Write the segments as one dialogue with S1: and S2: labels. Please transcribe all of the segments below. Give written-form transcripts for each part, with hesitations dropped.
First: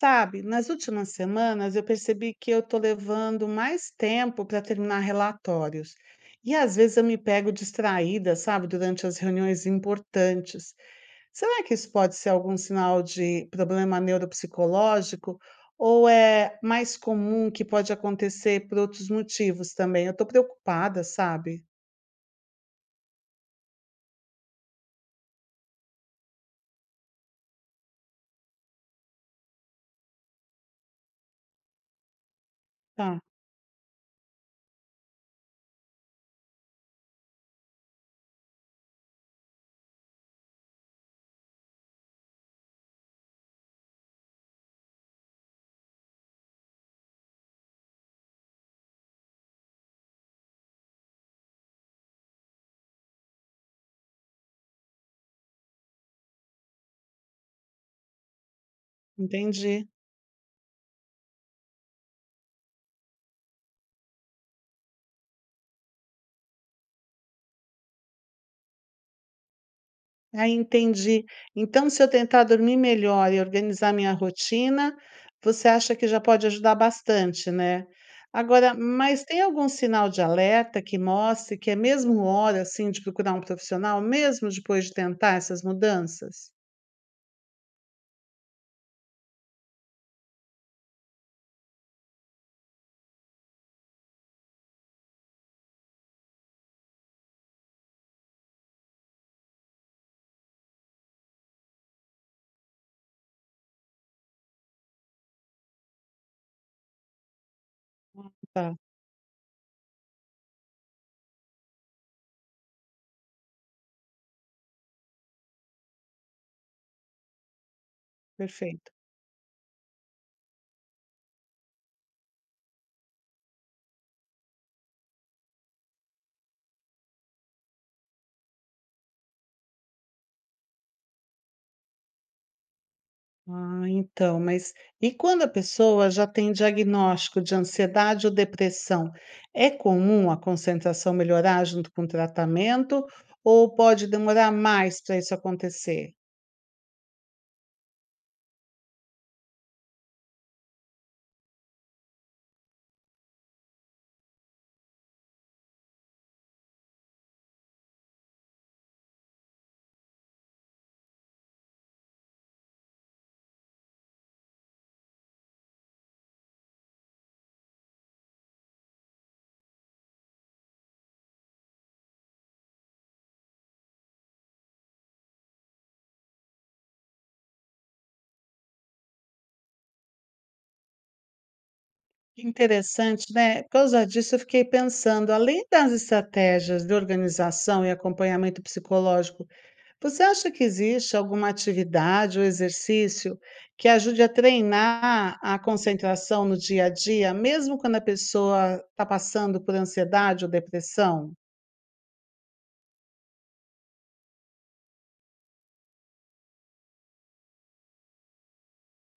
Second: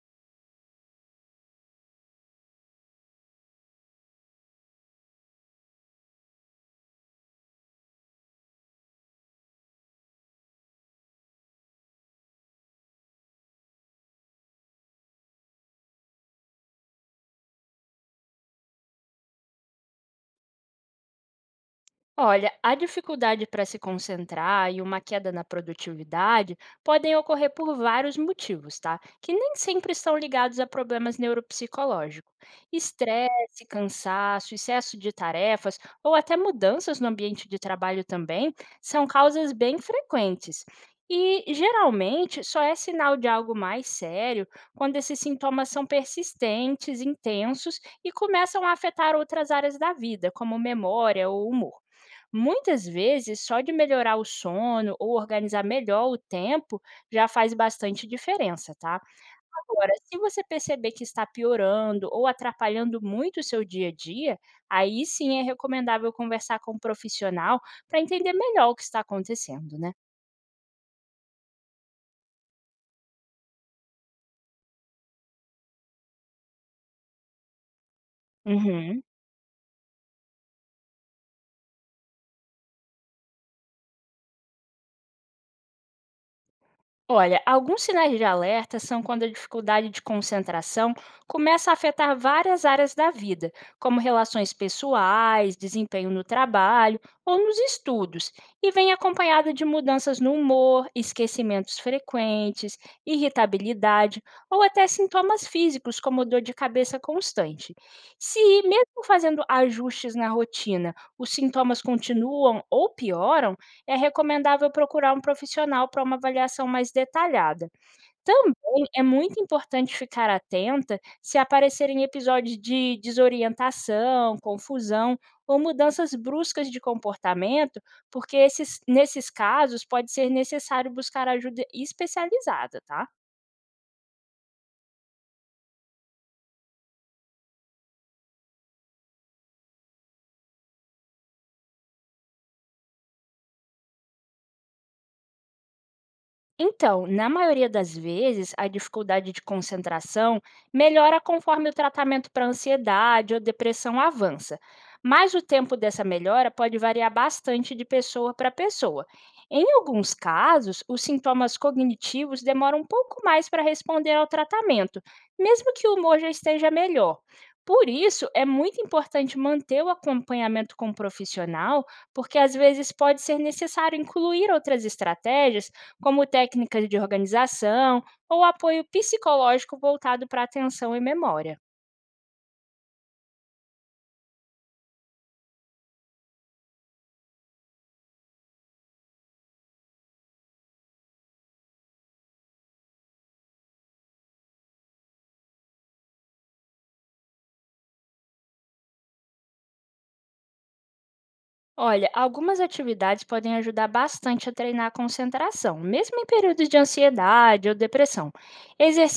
S1: Sabe, nas últimas semanas eu percebi que eu estou levando mais tempo para terminar relatórios. E às vezes eu me pego distraída, sabe, durante as reuniões importantes. Será que isso pode ser algum sinal de problema neuropsicológico? Ou é mais comum que pode acontecer por outros motivos também? Eu estou preocupada, sabe?
S2: Olha, a dificuldade para se concentrar e uma queda na produtividade podem ocorrer por vários motivos, tá? Que nem sempre estão ligados a problemas neuropsicológicos.
S1: Tá,
S2: Estresse, cansaço, excesso de tarefas ou até mudanças no ambiente de trabalho também são causas bem frequentes. E geralmente só é sinal de algo mais sério quando esses sintomas são persistentes, intensos e começam a afetar outras áreas da vida, como memória ou humor. Muitas vezes, só de melhorar o sono ou organizar melhor o tempo já faz bastante diferença, tá?
S1: entendi.
S2: Agora, se você perceber que está piorando ou atrapalhando muito o seu dia a dia, aí sim é recomendável conversar com um profissional para entender melhor o que está acontecendo, né?
S1: Ah, entendi. Então, se eu tentar dormir melhor e organizar minha rotina, você acha que já pode ajudar bastante, né? Agora,
S2: Uhum.
S1: mas tem algum sinal de alerta que mostre que é mesmo hora, assim, de procurar um profissional, mesmo depois de tentar essas mudanças?
S2: Olha, alguns sinais de alerta são quando a dificuldade de concentração começa a afetar várias áreas da vida, como relações pessoais, desempenho no trabalho ou nos estudos, e vem acompanhada de mudanças no humor, esquecimentos frequentes, irritabilidade ou até sintomas físicos, como dor de cabeça constante. Se,
S1: Tá,
S2: mesmo fazendo ajustes na rotina, os sintomas continuam ou pioram, é recomendável procurar um profissional para uma avaliação mais detalhada. Também
S1: perfeito.
S2: é muito importante ficar atenta se aparecerem episódios de desorientação, confusão ou mudanças bruscas de comportamento, porque esses, nesses casos pode ser necessário buscar ajuda especializada, tá?
S1: Ah, então, mas e quando a pessoa já tem diagnóstico de ansiedade ou depressão, é comum a concentração melhorar junto com o tratamento ou pode demorar mais para isso acontecer?
S2: Então, na maioria das vezes, a dificuldade de concentração melhora conforme o tratamento para ansiedade ou depressão avança, mas o tempo dessa melhora pode variar bastante de pessoa para pessoa. Em alguns casos, os sintomas cognitivos demoram um pouco mais para responder ao tratamento, mesmo que o humor já esteja melhor. Por isso, é muito importante manter o acompanhamento com um profissional, porque às vezes pode ser necessário incluir outras estratégias como técnicas de organização ou apoio psicológico voltado para atenção e memória.
S1: Que interessante, né? Por causa disso, eu fiquei pensando, além das estratégias de organização e acompanhamento psicológico, você acha que existe alguma atividade ou exercício que ajude a treinar a concentração no dia a dia, mesmo quando a pessoa está passando por ansiedade ou depressão?
S2: Olha, algumas atividades podem ajudar bastante a treinar a concentração, mesmo em períodos de ansiedade ou depressão.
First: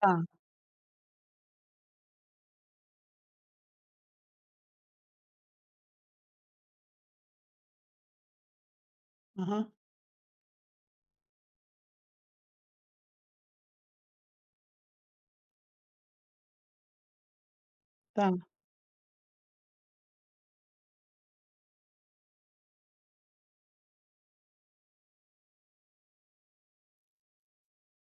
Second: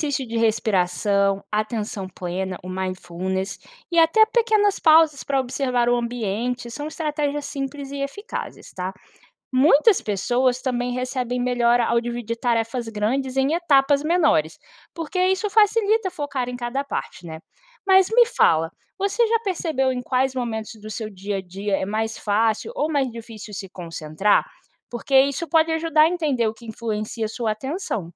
S1: Tá,
S2: de respiração, atenção plena, o mindfulness e até pequenas pausas para observar o ambiente são estratégias simples e eficazes, tá?
S1: aham,
S2: Muitas pessoas também recebem melhora ao dividir tarefas grandes em etapas menores, porque isso facilita focar em cada parte, né? Mas me
S1: tá.
S2: fala, você já percebeu em quais momentos do seu dia a dia é mais fácil ou mais difícil se concentrar? Porque isso pode ajudar a entender o que influencia sua atenção.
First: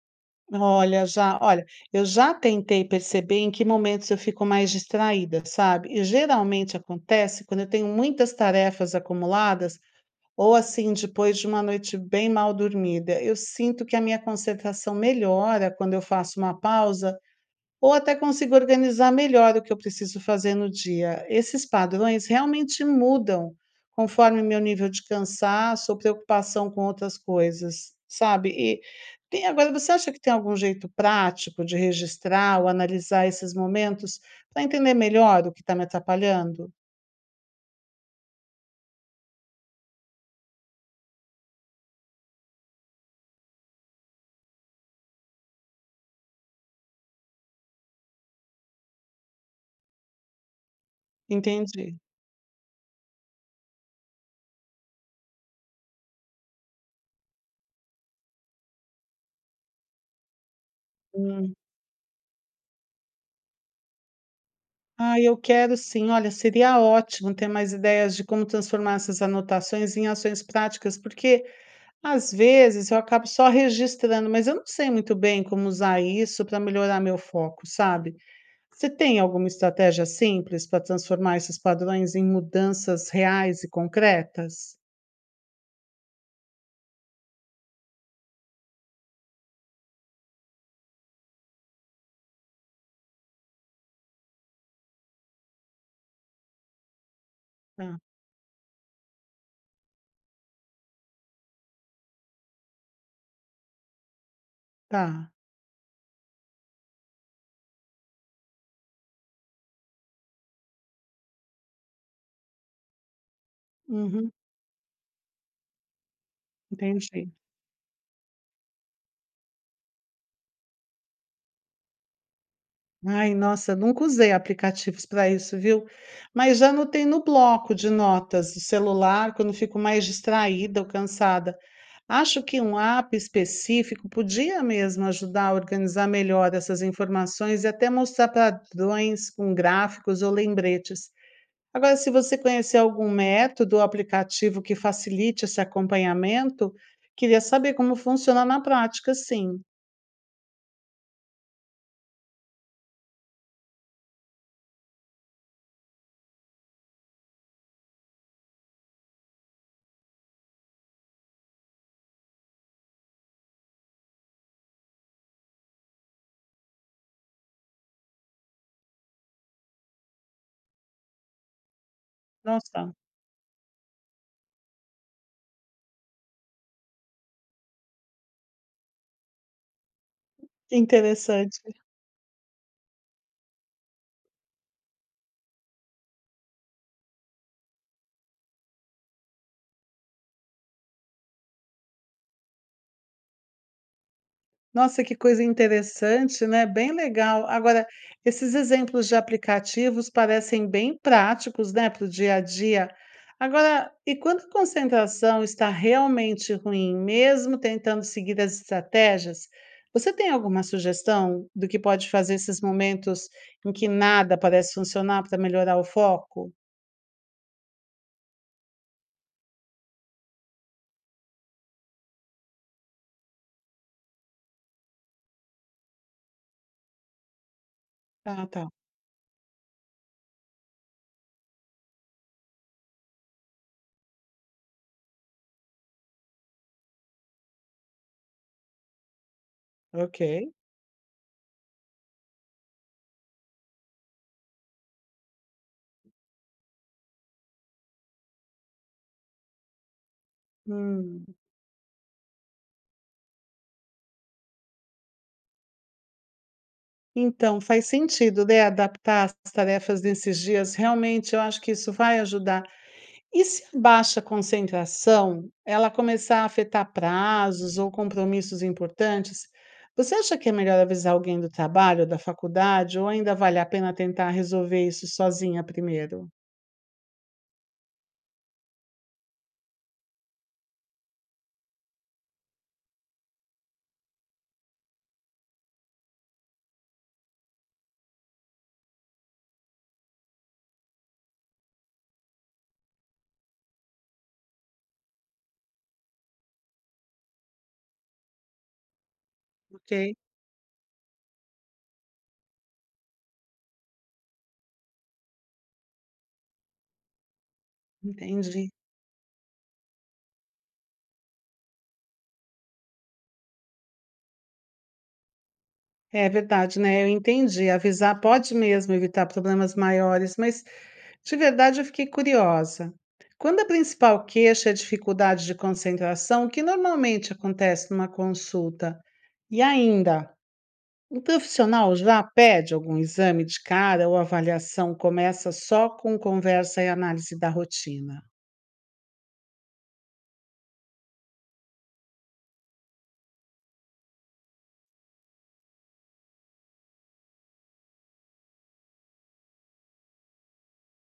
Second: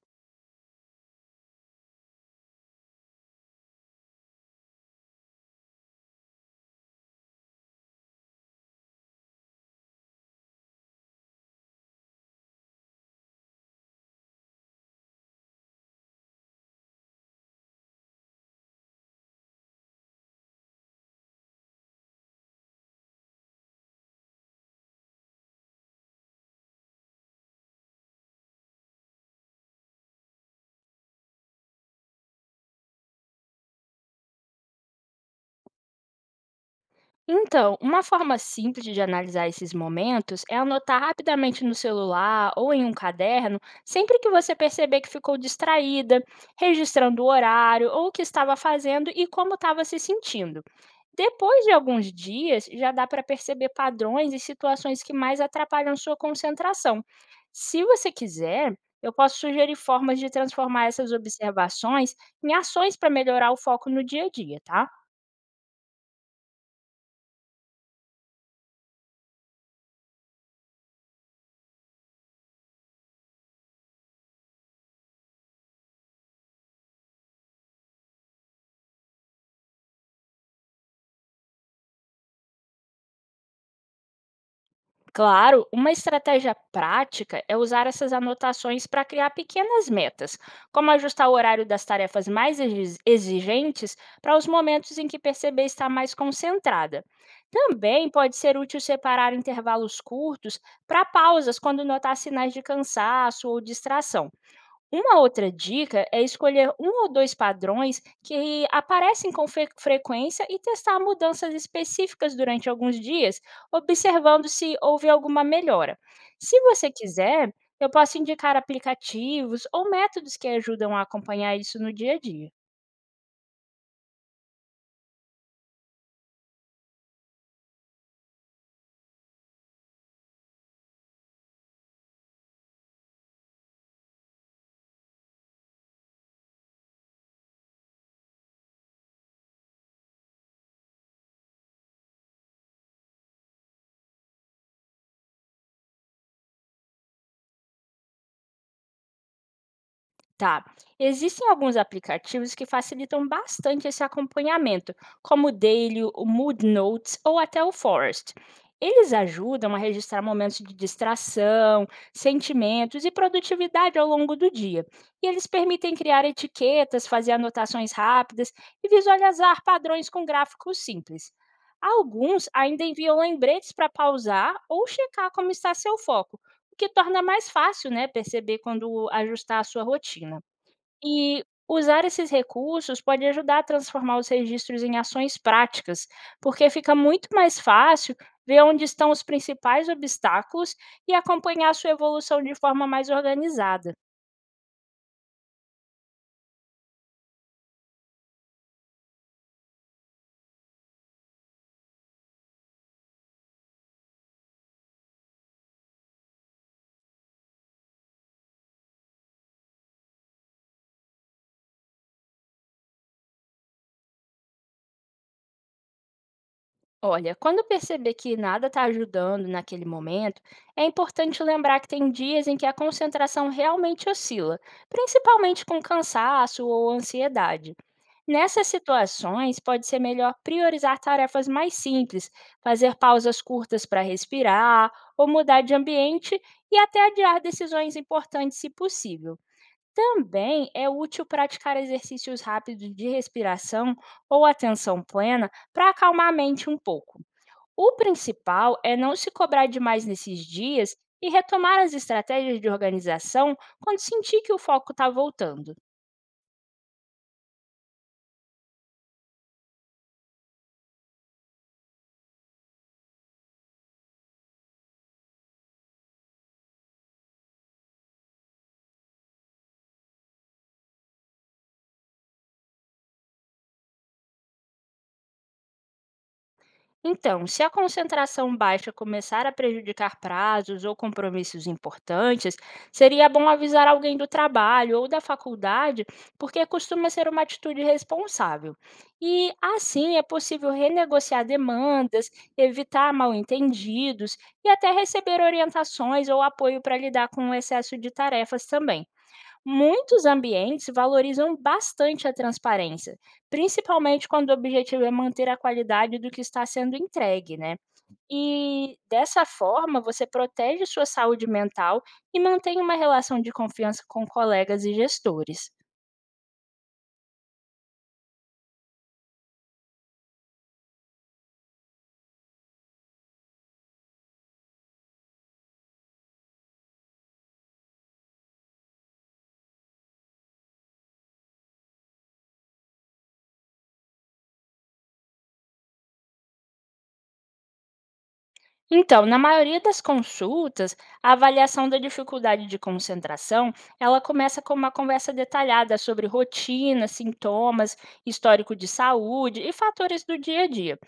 S1: Olha, já olha, eu já tentei perceber em que momentos eu fico mais distraída, sabe? E geralmente acontece quando eu tenho muitas tarefas acumuladas ou assim, depois de uma noite bem mal dormida. Eu sinto que a minha concentração melhora quando eu faço uma pausa ou até consigo organizar melhor o que eu preciso fazer no dia. Esses padrões realmente mudam conforme meu nível de cansaço ou preocupação com outras coisas, sabe? E tem, agora, você acha que tem algum jeito prático de registrar ou analisar esses momentos para entender melhor o que está me atrapalhando?
S2: Então, uma forma simples de analisar esses momentos é anotar rapidamente no celular ou em um caderno, sempre que você perceber que ficou distraída, registrando o horário ou o que estava fazendo e como estava se sentindo. Depois de
S1: Entendi.
S2: alguns dias, já dá para perceber padrões e situações que mais atrapalham sua concentração. Se você quiser, eu posso sugerir formas de transformar essas
S1: Hum.
S2: observações em ações para melhorar o foco no dia a dia, tá?
S1: Ah, eu quero sim. Olha, seria ótimo ter mais ideias de como transformar essas anotações em ações práticas, porque às vezes eu acabo só registrando, mas eu não sei muito bem como usar isso para melhorar meu foco, sabe? Você tem alguma estratégia simples para transformar esses padrões em mudanças reais e concretas?
S2: Claro, uma estratégia prática é usar essas anotações para criar pequenas metas, como ajustar o horário das tarefas mais exigentes para os momentos em que perceber estar mais concentrada.
S1: Tá,
S2: Também pode ser útil separar intervalos curtos para pausas quando notar sinais de cansaço ou distração. Uma
S1: tá.
S2: outra dica é escolher um ou dois padrões que aparecem com frequência e testar mudanças específicas durante alguns dias,
S1: Uhum,
S2: observando se houve alguma melhora. Se você
S1: entendi.
S2: quiser, eu posso indicar aplicativos ou métodos que ajudam a acompanhar isso no dia a dia.
S1: Ai, nossa, nunca usei aplicativos para isso, viu? Mas já anotei no bloco de notas do celular, quando fico mais distraída ou cansada. Acho que um app específico podia mesmo ajudar a organizar melhor essas informações e até mostrar padrões com gráficos ou lembretes. Agora, se você conhecer algum método ou aplicativo que facilite esse acompanhamento, queria saber como funciona na prática, sim.
S2: Tá. Existem alguns aplicativos que facilitam bastante esse acompanhamento, como o Daily, o Mood Notes ou até o Forest. Eles ajudam a registrar momentos de distração, sentimentos e produtividade ao longo do dia. E eles permitem criar etiquetas, fazer anotações rápidas e visualizar padrões com gráficos simples. Alguns ainda
S1: Nossa,
S2: enviam lembretes para pausar ou checar como está seu foco, o que torna mais fácil, né, perceber quando ajustar a sua rotina. E
S1: interessante.
S2: usar esses recursos pode ajudar a transformar os registros em ações práticas, porque fica muito mais fácil ver onde estão os principais obstáculos e acompanhar sua evolução de forma mais organizada.
S1: Nossa, que coisa interessante, né, bem legal. Agora, esses exemplos de aplicativos parecem bem práticos, né, para o dia a dia. Agora, e quando a concentração está realmente ruim, mesmo tentando seguir as estratégias, você tem alguma sugestão do que pode fazer esses momentos em que nada parece funcionar para melhorar o foco?
S2: Olha, quando perceber que nada está ajudando naquele momento, é importante lembrar que tem dias em que a concentração realmente oscila, principalmente com cansaço ou ansiedade.
S1: Ah,
S2: Nessas
S1: tá.
S2: situações, pode ser melhor priorizar tarefas mais simples, fazer pausas curtas para respirar ou mudar de ambiente e até adiar decisões importantes se possível.
S1: Ok.
S2: Também é útil praticar exercícios rápidos de respiração ou atenção plena para acalmar a mente um pouco. O principal é não se cobrar demais nesses dias
S1: Hum.
S2: e retomar as estratégias de organização quando sentir que o foco está voltando.
S1: Então, faz sentido, né, adaptar as tarefas nesses dias. Realmente, eu acho que isso vai ajudar. E se a baixa concentração, ela começar a afetar prazos ou compromissos importantes, você acha que é melhor avisar alguém do trabalho, da faculdade, ou ainda vale a pena tentar resolver isso sozinha primeiro?
S2: Então, se a concentração baixa começar a prejudicar prazos ou compromissos importantes, seria bom avisar alguém do trabalho ou da faculdade, porque costuma ser uma atitude responsável. E assim é possível renegociar demandas, evitar mal-entendidos e até receber orientações ou apoio para lidar com o excesso de tarefas também.
S1: Ok,
S2: Muitos ambientes valorizam bastante a transparência, principalmente quando o objetivo é manter a qualidade do que está sendo entregue, né?
S1: entendi.
S2: E dessa forma, você protege sua saúde mental e mantém uma relação de confiança com colegas e gestores.
S1: É verdade, né? Eu entendi. Avisar pode mesmo evitar problemas maiores, mas de verdade eu fiquei curiosa. Quando a principal queixa é dificuldade de concentração, o que normalmente acontece numa consulta? E ainda, o profissional já pede algum exame de cara ou avaliação começa só com conversa e análise da rotina?
S2: Então, na maioria das consultas, a avaliação da dificuldade de concentração, ela começa com uma conversa detalhada sobre rotina, sintomas, histórico de saúde e fatores do dia a dia.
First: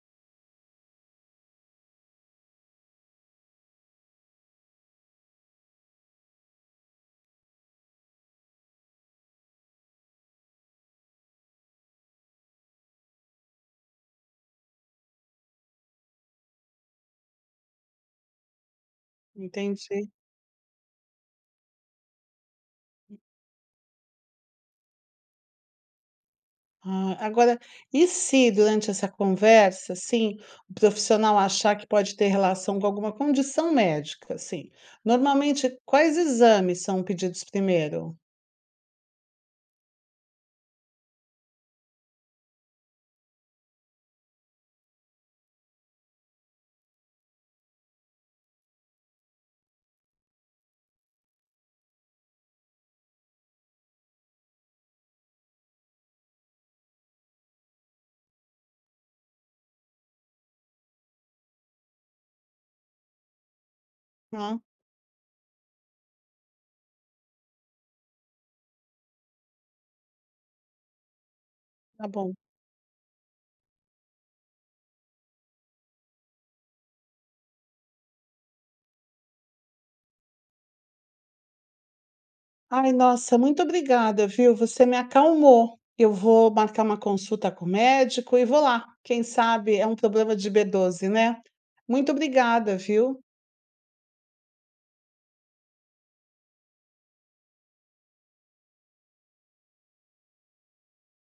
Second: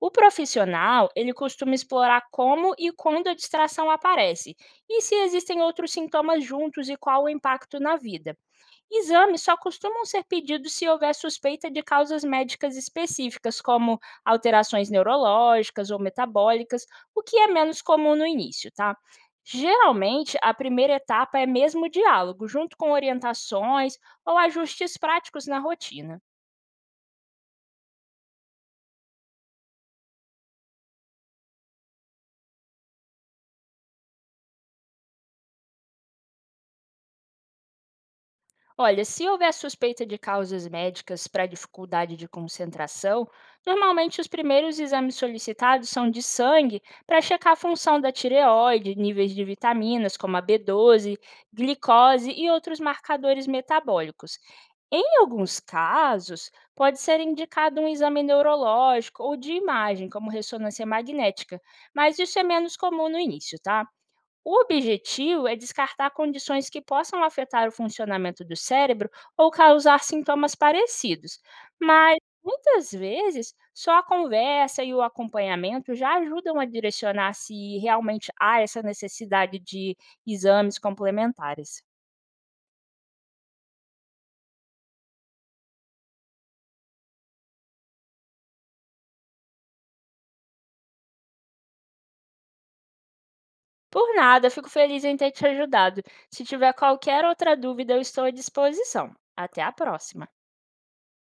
S2: O profissional, ele costuma explorar como e quando a distração aparece, e se existem outros sintomas juntos e qual o impacto na vida. Exames só costumam ser pedidos se houver suspeita de causas médicas específicas, como alterações neurológicas ou metabólicas, o que é menos comum no início, tá?
S1: Entendi.
S2: Geralmente, a primeira etapa é mesmo o diálogo, junto com orientações ou ajustes práticos na rotina.
S1: Ah, agora, e se durante essa conversa, assim, o profissional achar que pode ter relação com alguma condição médica, assim? Normalmente, quais exames são pedidos primeiro?
S2: Olha, se houver suspeita de causas médicas para dificuldade de concentração, normalmente os primeiros exames solicitados são de sangue para checar a função da tireoide, níveis de vitaminas como a B12, glicose e outros marcadores metabólicos. Em alguns casos, pode ser indicado um exame neurológico ou de imagem, como ressonância magnética, mas isso é menos comum no início, tá?
S1: Ah,
S2: O objetivo é descartar condições que possam afetar o funcionamento do cérebro ou causar sintomas parecidos,
S1: tá
S2: mas
S1: bom.
S2: muitas vezes só a conversa e o acompanhamento já ajudam a direcionar se realmente há essa necessidade de exames complementares.
S1: Ai, nossa, muito obrigada, viu? Você me acalmou. Eu vou marcar uma consulta com o médico e vou lá. Quem sabe é um problema de B12, né? Muito obrigada, viu?
S2: Por nada, fico feliz em ter te ajudado. Se tiver qualquer outra dúvida, eu estou à disposição. Até a próxima!